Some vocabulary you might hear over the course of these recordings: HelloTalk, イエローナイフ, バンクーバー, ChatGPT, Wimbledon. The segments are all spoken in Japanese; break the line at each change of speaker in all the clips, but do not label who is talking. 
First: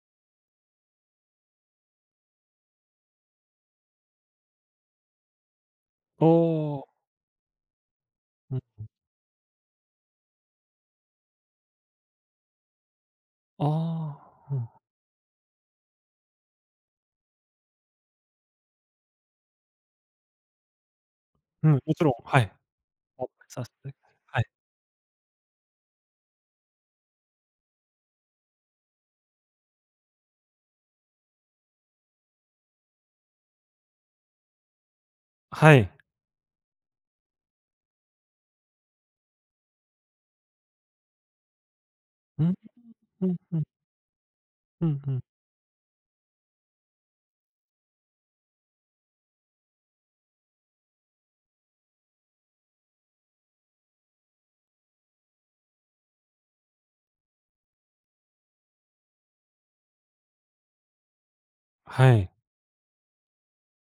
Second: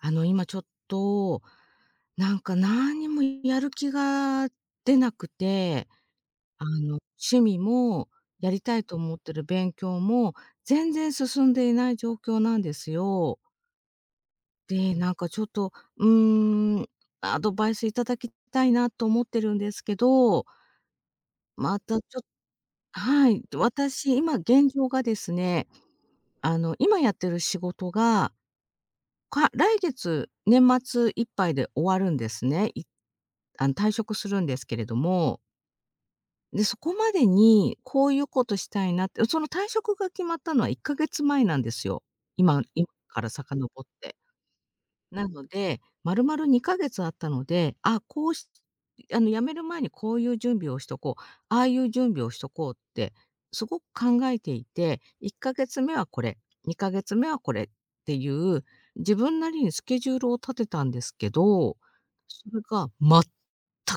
今ちょっと、何にもやる気が出なくて、
お
あ
お、
の、趣味もや
う
りた
ん、
いと思ってる勉強も全然進んでいない状況なんですよ。
ああ、う
で、なんかちょっと、うーん、アドバイスいただきたいなと思ってるんですけど、
ん、うん、
ま
も
た
ちろん、
ちょっと
はい。
は
お
い、
さして。
私、今
はい。
現状がですね、今やってる仕事が来月、年末いっぱいで終わるんですね。あの、退職するんですけれども、
はい。
で、そこまでにこういうことしたいなって、その退職が決まったのは1ヶ月前なんですよ。
うん、
今か
ふ
ら
んふん、
遡って。
ふんふん。
なので、丸々2ヶ月あったので、あ、こうしあの辞める前にこういう準備をしとこう、ああいう準備をしとこうって、すごく考えていて、1ヶ月目はこれ、2ヶ月目はこれっていう、自分なりにスケジュールを立てたんですけど、
はい。
それが全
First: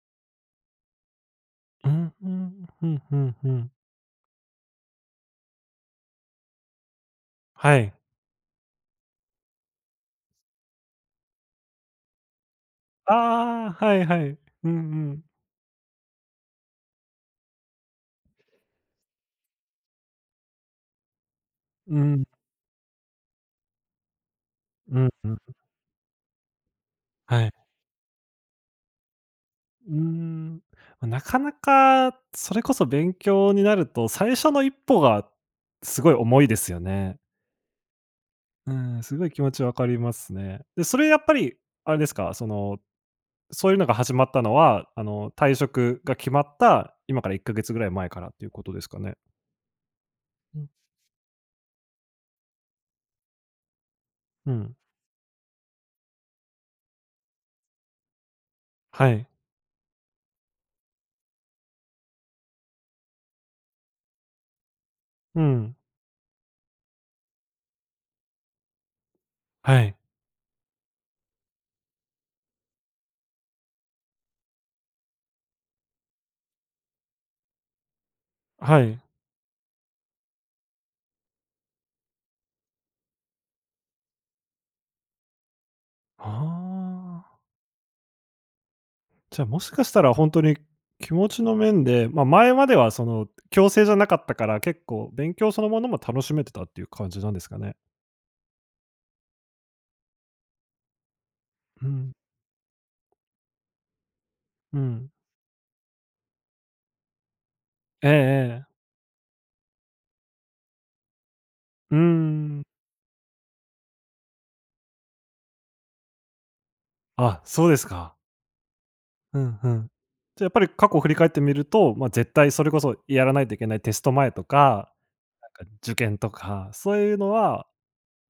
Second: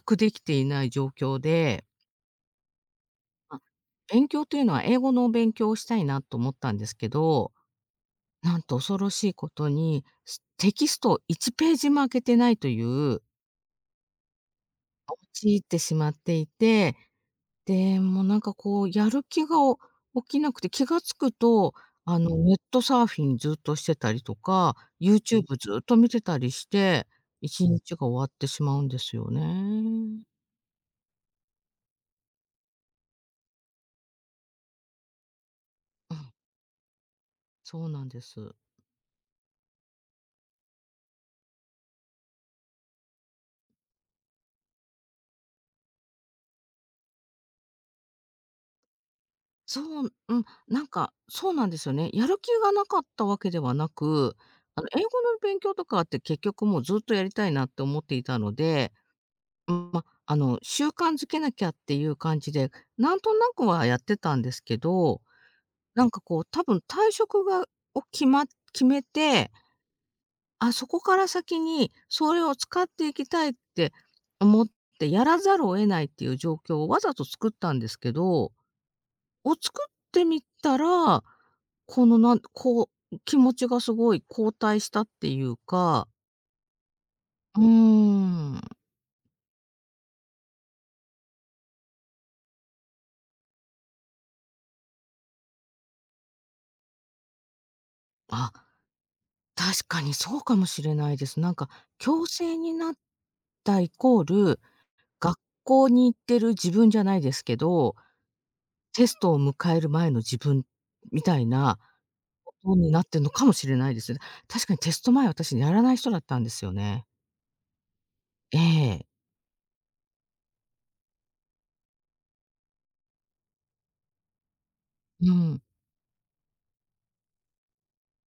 くできていない状況で、
うん、ふん、ふんふんふ
ま、
ん。
勉強というのは英語の勉強をしたいなと思ったんですけど
はい。
なんと恐ろしいことに、テキストを1ページも開けてないという、
ああ、はいはい。うんうん。
陥ってしまっていて、で、もうなんかこうやる気が起きなくて、気が付くと、
う
あ
ん、
のネットサーフィンずっとしてたりとか、
うんうん。
YouTube ずっと見てたりして、
はい。
1日が終わってしまうんですよ
うー
ね。
ん、なかなかそれこそ勉強になると、最初の一歩がすご
う
い
ん、
重いですよね。
そうなんです。
うん、すごい気持ち分かりますね。で、それやっぱりあれですか、そのそういうのが始まったのは、退職が決まった、今から1ヶ月ぐらい前からっていうことですかね。
そう、うん、
うん。
なんか、そうなんですよね。やる気がなかったわけではなく、
うん。
あの、英語の勉強とかって結局もうずっとやりたいなって思っていたので、
はい。
うん、ま、あの、習慣づけなきゃっていう感じで、なんとなくはやってたんですけど、
うん。
なんかこう多分退職がをきま決めて、
はい。
あ、そこから先にそれを使っていきたいって思ってやらざるを得ないっていう状況をわざと作ったんですけどを
はい。
作ってみたら、このなん気持ちがすごい後退したっていうか、
ああ。
うーん、
じゃあ、もしかしたらほんとに気持ちの面で、前まではその、強制じゃなかったから、結構勉強そのものも楽しめてたっていう感じなんですかね。
あ、確かにそうかもしれないです。なんか
うん。
強制になったイコール、
うん。
学校に行ってる自分じゃないですけど、
ええええ。
テストを迎える前の自分みたいな
うー
こ
ん。
とになってんのかもしれないですね。確かにテスト前、私やらない人だったんですよね。
あ、そうですか。
ええ、
うんうん。じゃ、やっぱり過去を振り返ってみると、絶対それこそやらないといけないテスト前とか
うん。
か、受験とか、そういうのは、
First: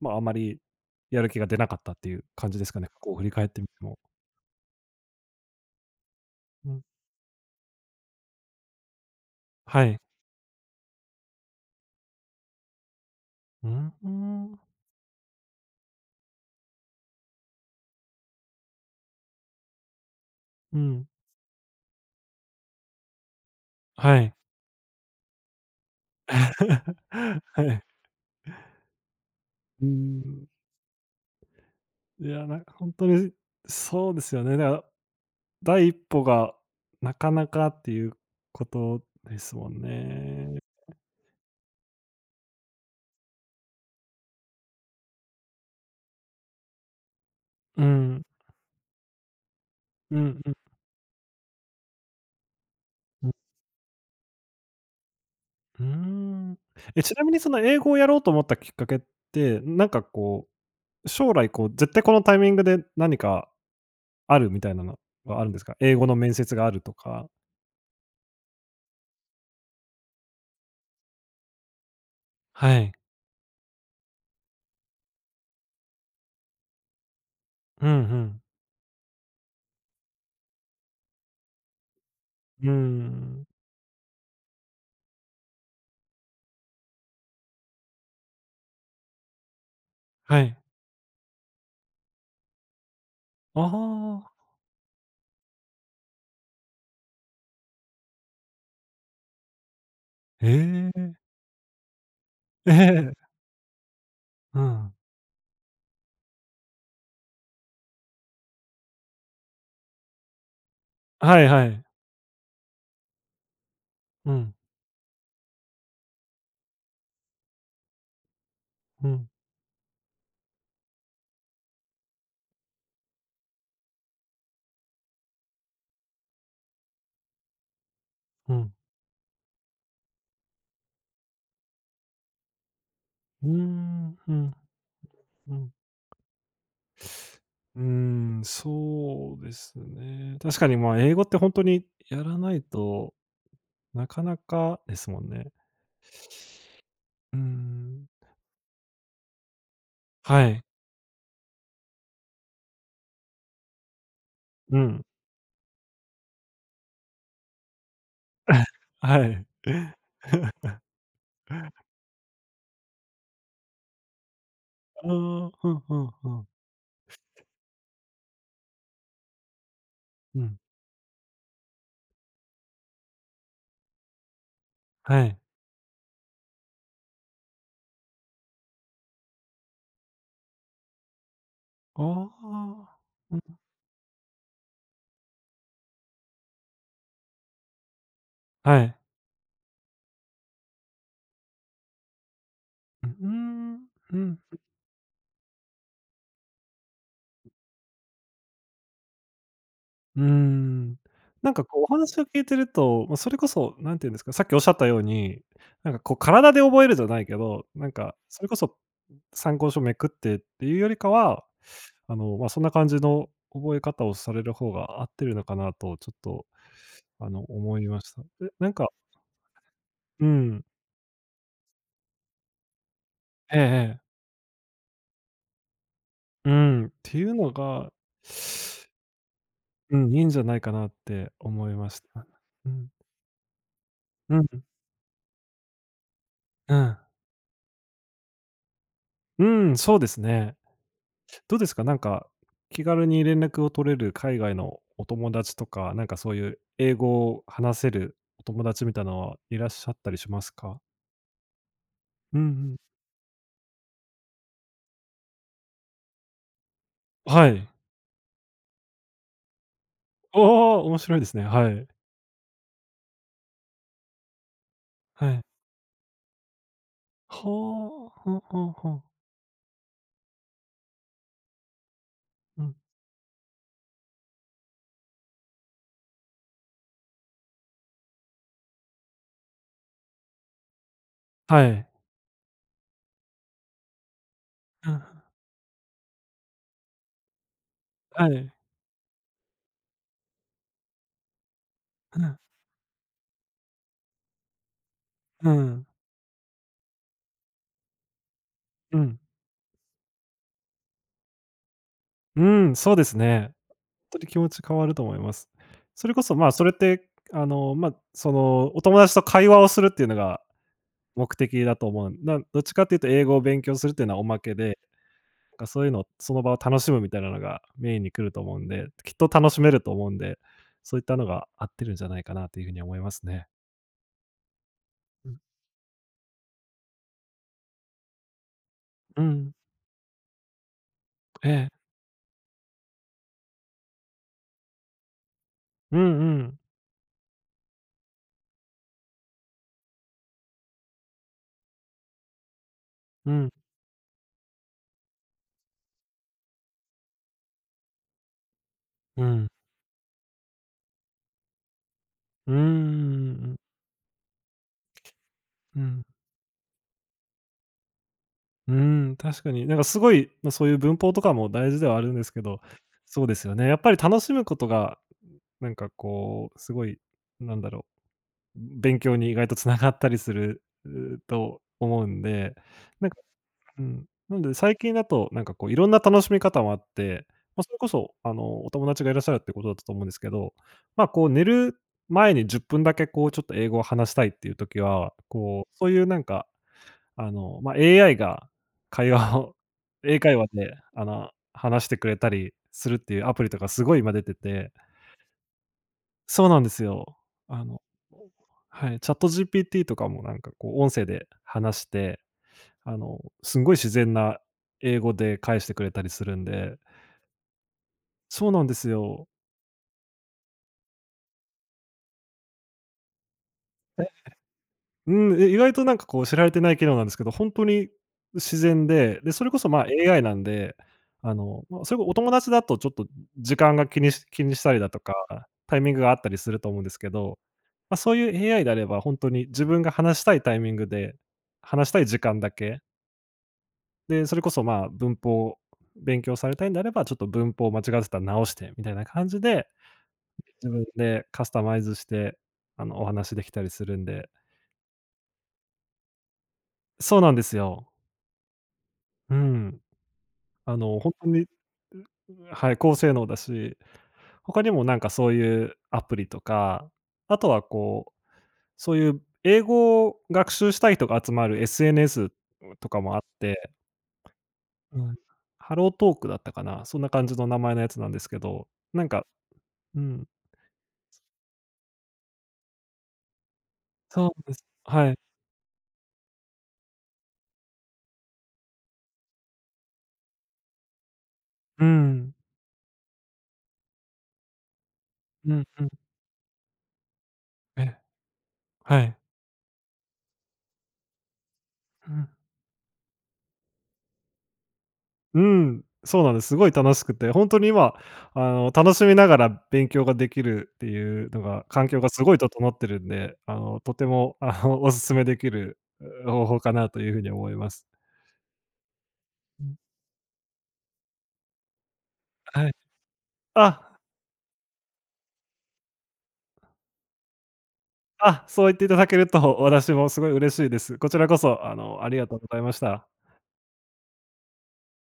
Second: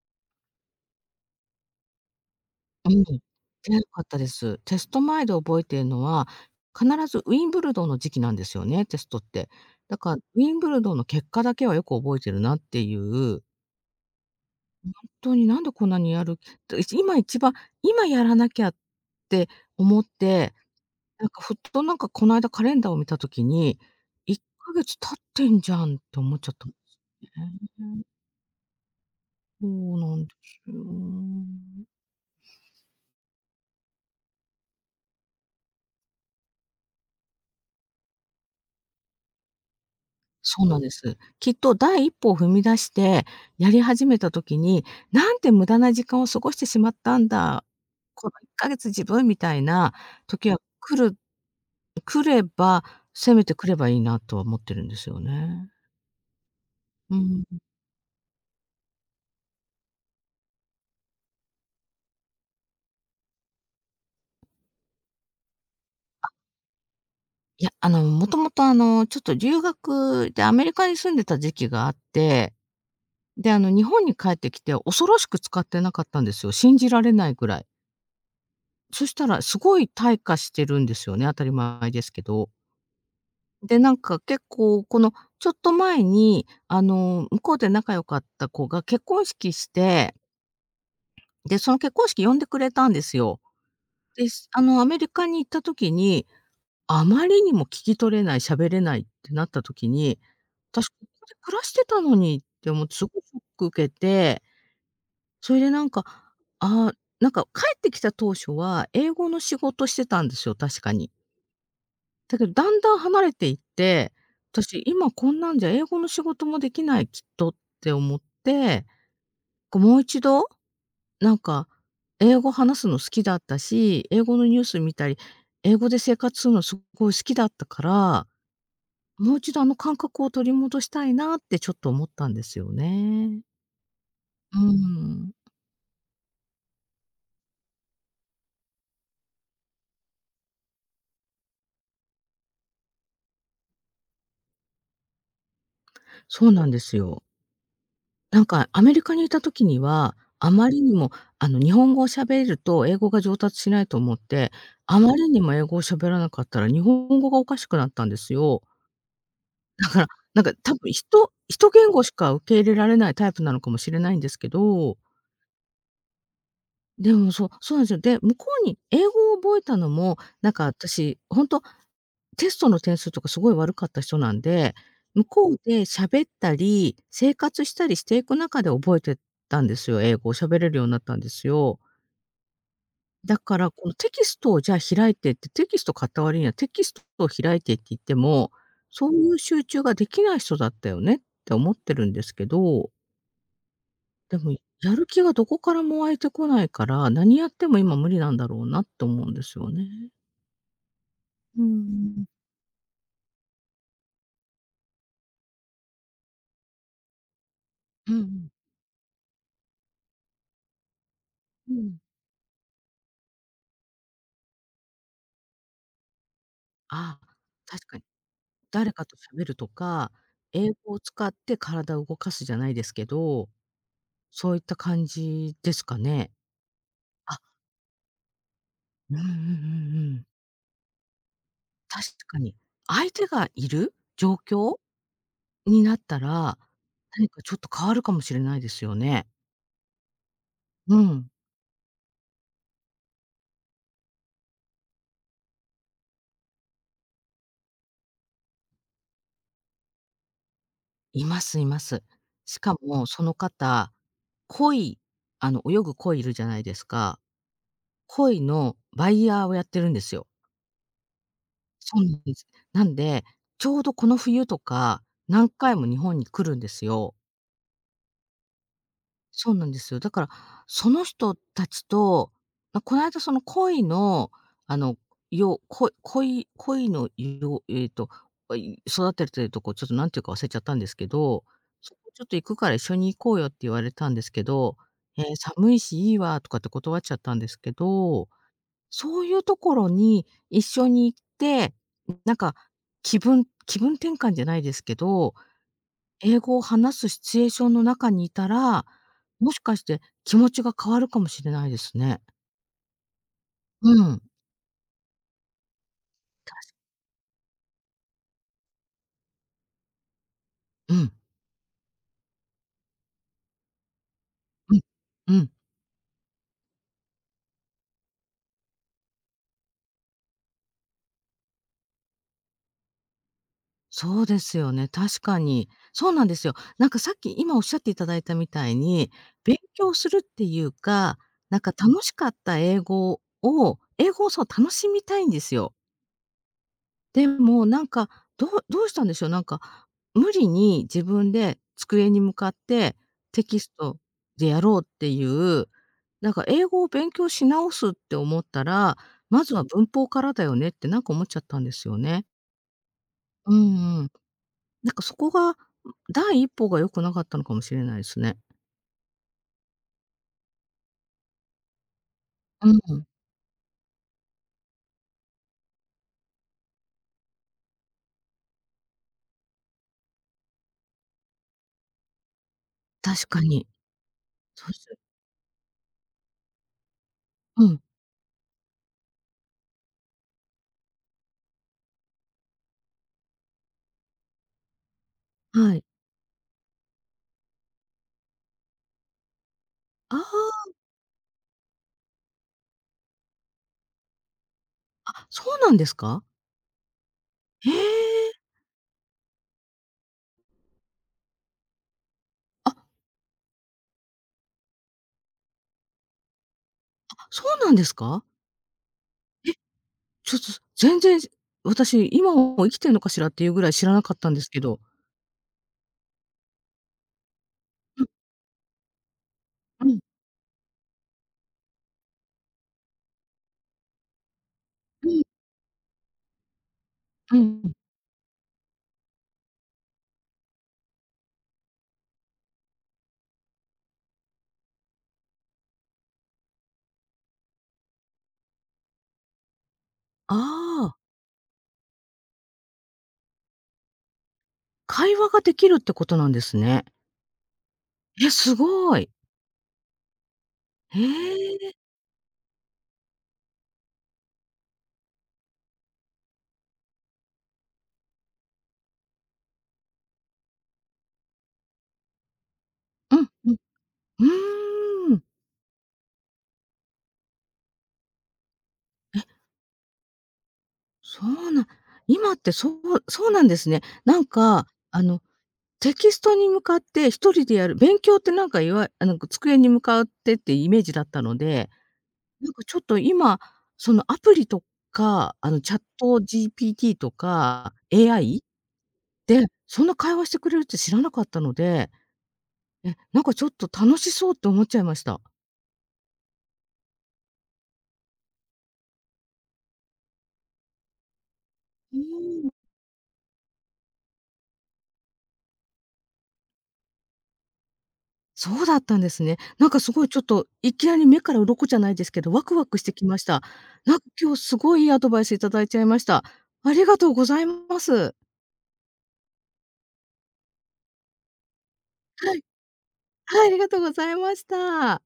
まあ、あまりやる気が出なかったっていう感じですかね、
う
過
ん、
去を振り返ってみて
な
も。
かったです。テスト前で覚えているのは、
うん、
必ずウィンブルドンの時期なんですよね、テストって。
は
だ
い。
から、ウィンブルドンの結果だけはよく覚えてるなっていう、
うんうん、
ほんとになんでこんなにやると、いち今一番、今やらなきゃって思って、
うん、
なんかふっとなんかこの間カレンダーを見た時に、
はい。
1ヶ月経ってんじゃんって思っちゃったんです
はい。
ね。そ
う
うなんで
ん、
すよ。
いや、なんか本当にそうですよね。だから第一歩がなかなかっていうことですもんね。
そうなんです。きっと第一歩を踏み出して、やり始めた時に、なんて無駄な時間を過ごしてしまったんだ、
うん、
この1ヶ月自分みたいな
うん、
時
うん、
は来れば、
うん。
せめて来ればいいなとは思ってるんですよね。
うーん。え、ち
う
なみに
ん。
その英語をやろうと思ったきっかけって、なんかこう将来こう、絶対このタイミングで何かあるみたいなのはあるんですか？英語の面接があるとか。
いや、あの、もともとあの、ちょっと留学でアメリカに住んでた時期があって、
はい。
で、あの、日本に帰ってきて恐ろしく使ってなかったんですよ。信じられないぐらい。
うんうん。
そしたらすごい退化してるんですよね、当たり前ですけど。
うーん。
で、なんか結構このちょっと前に、あの、向こうで仲良かった子が結婚式して、
はい。
で、その結婚式呼んでくれたんですよ。
あ
で、
あ、
あの、アメリカに行った時に、あまりにも聞き取れない、喋れないってなった時に、私
え
こ
え。
こ で暮らしてたのにって
え
思ってす
え。
ごいショック受けて、
うん。
それでなんか、ああ、なんか帰ってきた当初は英語の仕事してたんですよ、確かに。
はいはい。
だけど、だんだん離れていって、
うん、
私今こんなんじゃ英語の仕事もできないきっとって思って、
うん、
こうもう一度、なんか英語話すの好きだったし、英語のニュース見たり、英語で生活するのすごい好きだったから、
うん。
もう一度あの感覚を取り戻したいなってちょっと思ったんですよね。
うーん、うん、
うん、
うん。うーん、そうですね。確かに、あ英語ってほんとにやらないと、なかなかですもんね。
そうなんですよ。
うーん。
なんかアメリカにいた時には、
は
あ
い。
まりにもあの日本語を喋ると英語が上達しないと思って、
う
あ
ん。
まりにも英語を喋らなかったら日本語がおかしくなったんですよ。
はい。
だから、なんか多分1言語しか受け入れられないタイプなのかもしれないんですけど
ああ、ふんふんふん。
でも、そうなんですよ。で、向こうに英語を覚えたのも、
う
なん
ん、
か私、ほんと、テストの点数とかすごい悪かった人なんで、
は
向
い。
こうで喋ったり、生活したりしていく中で覚えてったんですよ、英語を喋れるようになったんですよ。
あ
だから、このテキストをじゃあ開いてって、テキスト買った割にはテキストを開いてって言っても、
あ、はい。
そういう集中ができない人だったよねって思ってるんですけど
ううーん、う
で
ん、
も、やる気がどこからも湧いてこないから、何やっても今無理なんだろうなって思うんですよね。
うーん。なん
う
かこうお話を
ん。
聞いてると、それこそ何て言うんですか、さっきおっしゃったように、なんかこう体で覚えるじゃないけど、なん
うん
か
う
そ
ん。
れこそ参考書めくってっていうよりかは、
うん。
そんな感じの覚え方をされる方が合ってるのかなとちょっと、
ああ、
思
確
い
か
ま
に。
した。え、なんか
誰かと喋るとか、
うん、
英語を使って体を動かすじゃないですけど、
ええええ。
そういった感じですかね。
うん、っていう
あ、
のが
うんうんうんう
うん、い
ん。
いんじゃないかなって思いまし
確
た。
かに。
うん。
相手がいる状
うん。
況になったら、
うん。
何かちょっと変わるかもしれないですよね。
うん、そうですね。
うん。
どうですか？なんか、気軽に連絡を取れる海外のお友達とか、なんかそういう英語を話せるお友達みたいなのはいらっしゃったりしますか？
いますいます。
うんう
しか
ん。
もその方、鯉、あの、泳ぐ鯉いるじゃないですか。
はい。
鯉のバイヤーをやってるんですよ。
おお、面白いですね。はい。
そうなんです。なんで、ちょうどこの冬とか、
はい。
何回も日本に来るんですよ。
ほう、ほうほうほう。
そうなんですよ。だから、その人たちと、
うん。
ま、この間その恋の、あの、よこ恋恋のえっと、育ててるとこ、ちょっとなんていうか忘れちゃったんですけど、
はい。
そこちょっと行くから一緒に行こうよって言われたんですけど、
うん、
ええ、寒いしいいわとかって断っちゃったんですけど、
はい。
そういうところに一緒に行って、
う
なん
ん。
か気分転換じゃないですけど、
うん。
英語を話すシチュエーションの中にいたら、
うん。
もしかして気持ちが変わるかもしれないですね。
うん、そうですね。
う
当
ん。
に気持ち変わると思います。それこそ、まあ、
た
そ
し
れって、その、お友達と会話をするっていうのが
うん、
目的だと思う。などっちかっていうと英語を勉強するっていうのはおまけ
う
で、
ん、うん。
なんかそういうのその場を楽しむみたいなのがメインに来ると思うんで、きっと楽しめると思うんで、そういったのが合ってるんじゃないかなというふうに思いますね。
そうですよね、確
うん、
かに。そうなんですよ。なんかさっき今おっしゃっていただいたみたいに、
うん、
勉強するっていうか、
え
なんか
え。
楽しかった英語をそう楽しみたいんですよ。
うんうん。
でも、なんか、どうしたんでしょう、なんか、無理に自分で机に向かって
う
テ
ん、
キストでやろうっていう、なんか英語を勉強し直すって思ったら、
う
ま
ん。
ずは文法からだよねってなんか思っちゃったんですよね。
うーん、うんう
う
ん。
んうん。なんかそこが、
うん。
第一歩が良くなかったのかもしれないですね。
うーん、確かに。なんかすごい、そういう文法とかも大事ではあるんですけど、
うん、
そうですよね。やっぱり楽しむことが、なんかこう、すごい、なんだろう、勉強に意外と繋がったりする、うと思うんで、なんか
確かに。
うん、なんで
そう
最
で
近だと、なんかこういろんな楽しみ方もあって、
う
それ
ん、
こそ、お友達がいらっしゃるってことだったと思うんですけど、こう寝る前に10分だけこうちょっと英語を話したいっていう時は、こ
は
う、
い。
そういうなんかまあ、AI が会話を
あ
英会話
あ、
で、話してくれたりするっていうアプリとかすごい今出てて
あ、そうなんですか？
そうなんですよ。あ
へ
の
え。
はい、ChatGPT とかもなんかこう音声で話して、
あ、
すんごい自然な英語で返してくれたりするんで
そうなんですか？
そうなんですよ。
ちょっと、全然、私、今も生きてんのかしらっていうぐらい知らなかったんですけど。
うん、え、意外となんかこう知られてない機能なんですけど、ほんとに
うん、
自然で、で、それこそ、
うん、
AI なんで、それこお友達だとちょっと時間が気にしたりだと
う
か、
ん、
タイミングがあったりすると思うんですけ
う
ど、
ん。
そういう AI であればほんとに自分が話したいタイミングで、話したい時間だけ、で、それこそ、まあ、文法勉強されたいんであれば、ちょっと文法を間違ってたら直してみたいな感じで、
あ
自分
あ、
でカスタマイズして、お話できたりするんで
会話ができるってことなんですね。
そうなんですよ。
え、すごい。
うん。
へ
ほんとに、
え。
はい、高性能だし、他にもなんかそういうアプリとか、あとはこう、そういう英語を学習したい人が集まる SNS とかも
う
あっ
ん、うん。
て、う
うー
ん、
ん。
ハロートークだったかな、そんな感じの名前のやつなんですけど、なんかうん、
そうな今ってそうそうなんですね。なん
そうです。
か、あ
はい。
の、テキストに向かって一人でやる勉強ってなんかあの、机に向かってってイメージだったので
うん。
なんかちょっと今、そのアプリとか、あ
う
の、
ん
チャッ
うん。
ト GPT とか
ええ、
AI
はい。
で、そんな会話してくれるって知らなかったので、
うん。
え、なんかちょっと楽しそうって思っちゃいました。
うん、そうなんです。すごい楽しくて、本当に今、楽しみながら勉強ができるっていうのが、環
う
境がすごい
ーん、
整ってるんで、とても、お勧めできる、う方法かなというふうに思います。
そうだったんですね。
う
なん
ん、
かすごいちょっと、いきなり目から鱗じゃないですけど、ワクワ
はい。
クしてきました。なん
あ、
か今日すごいいいアドバイスいただいちゃいました。ありがとうございます。
あ、そう言っていただけると、私もすごい嬉しいです。こちらこそ、ありが
は
とう
い、
ございました。
はい、ありがとうございました。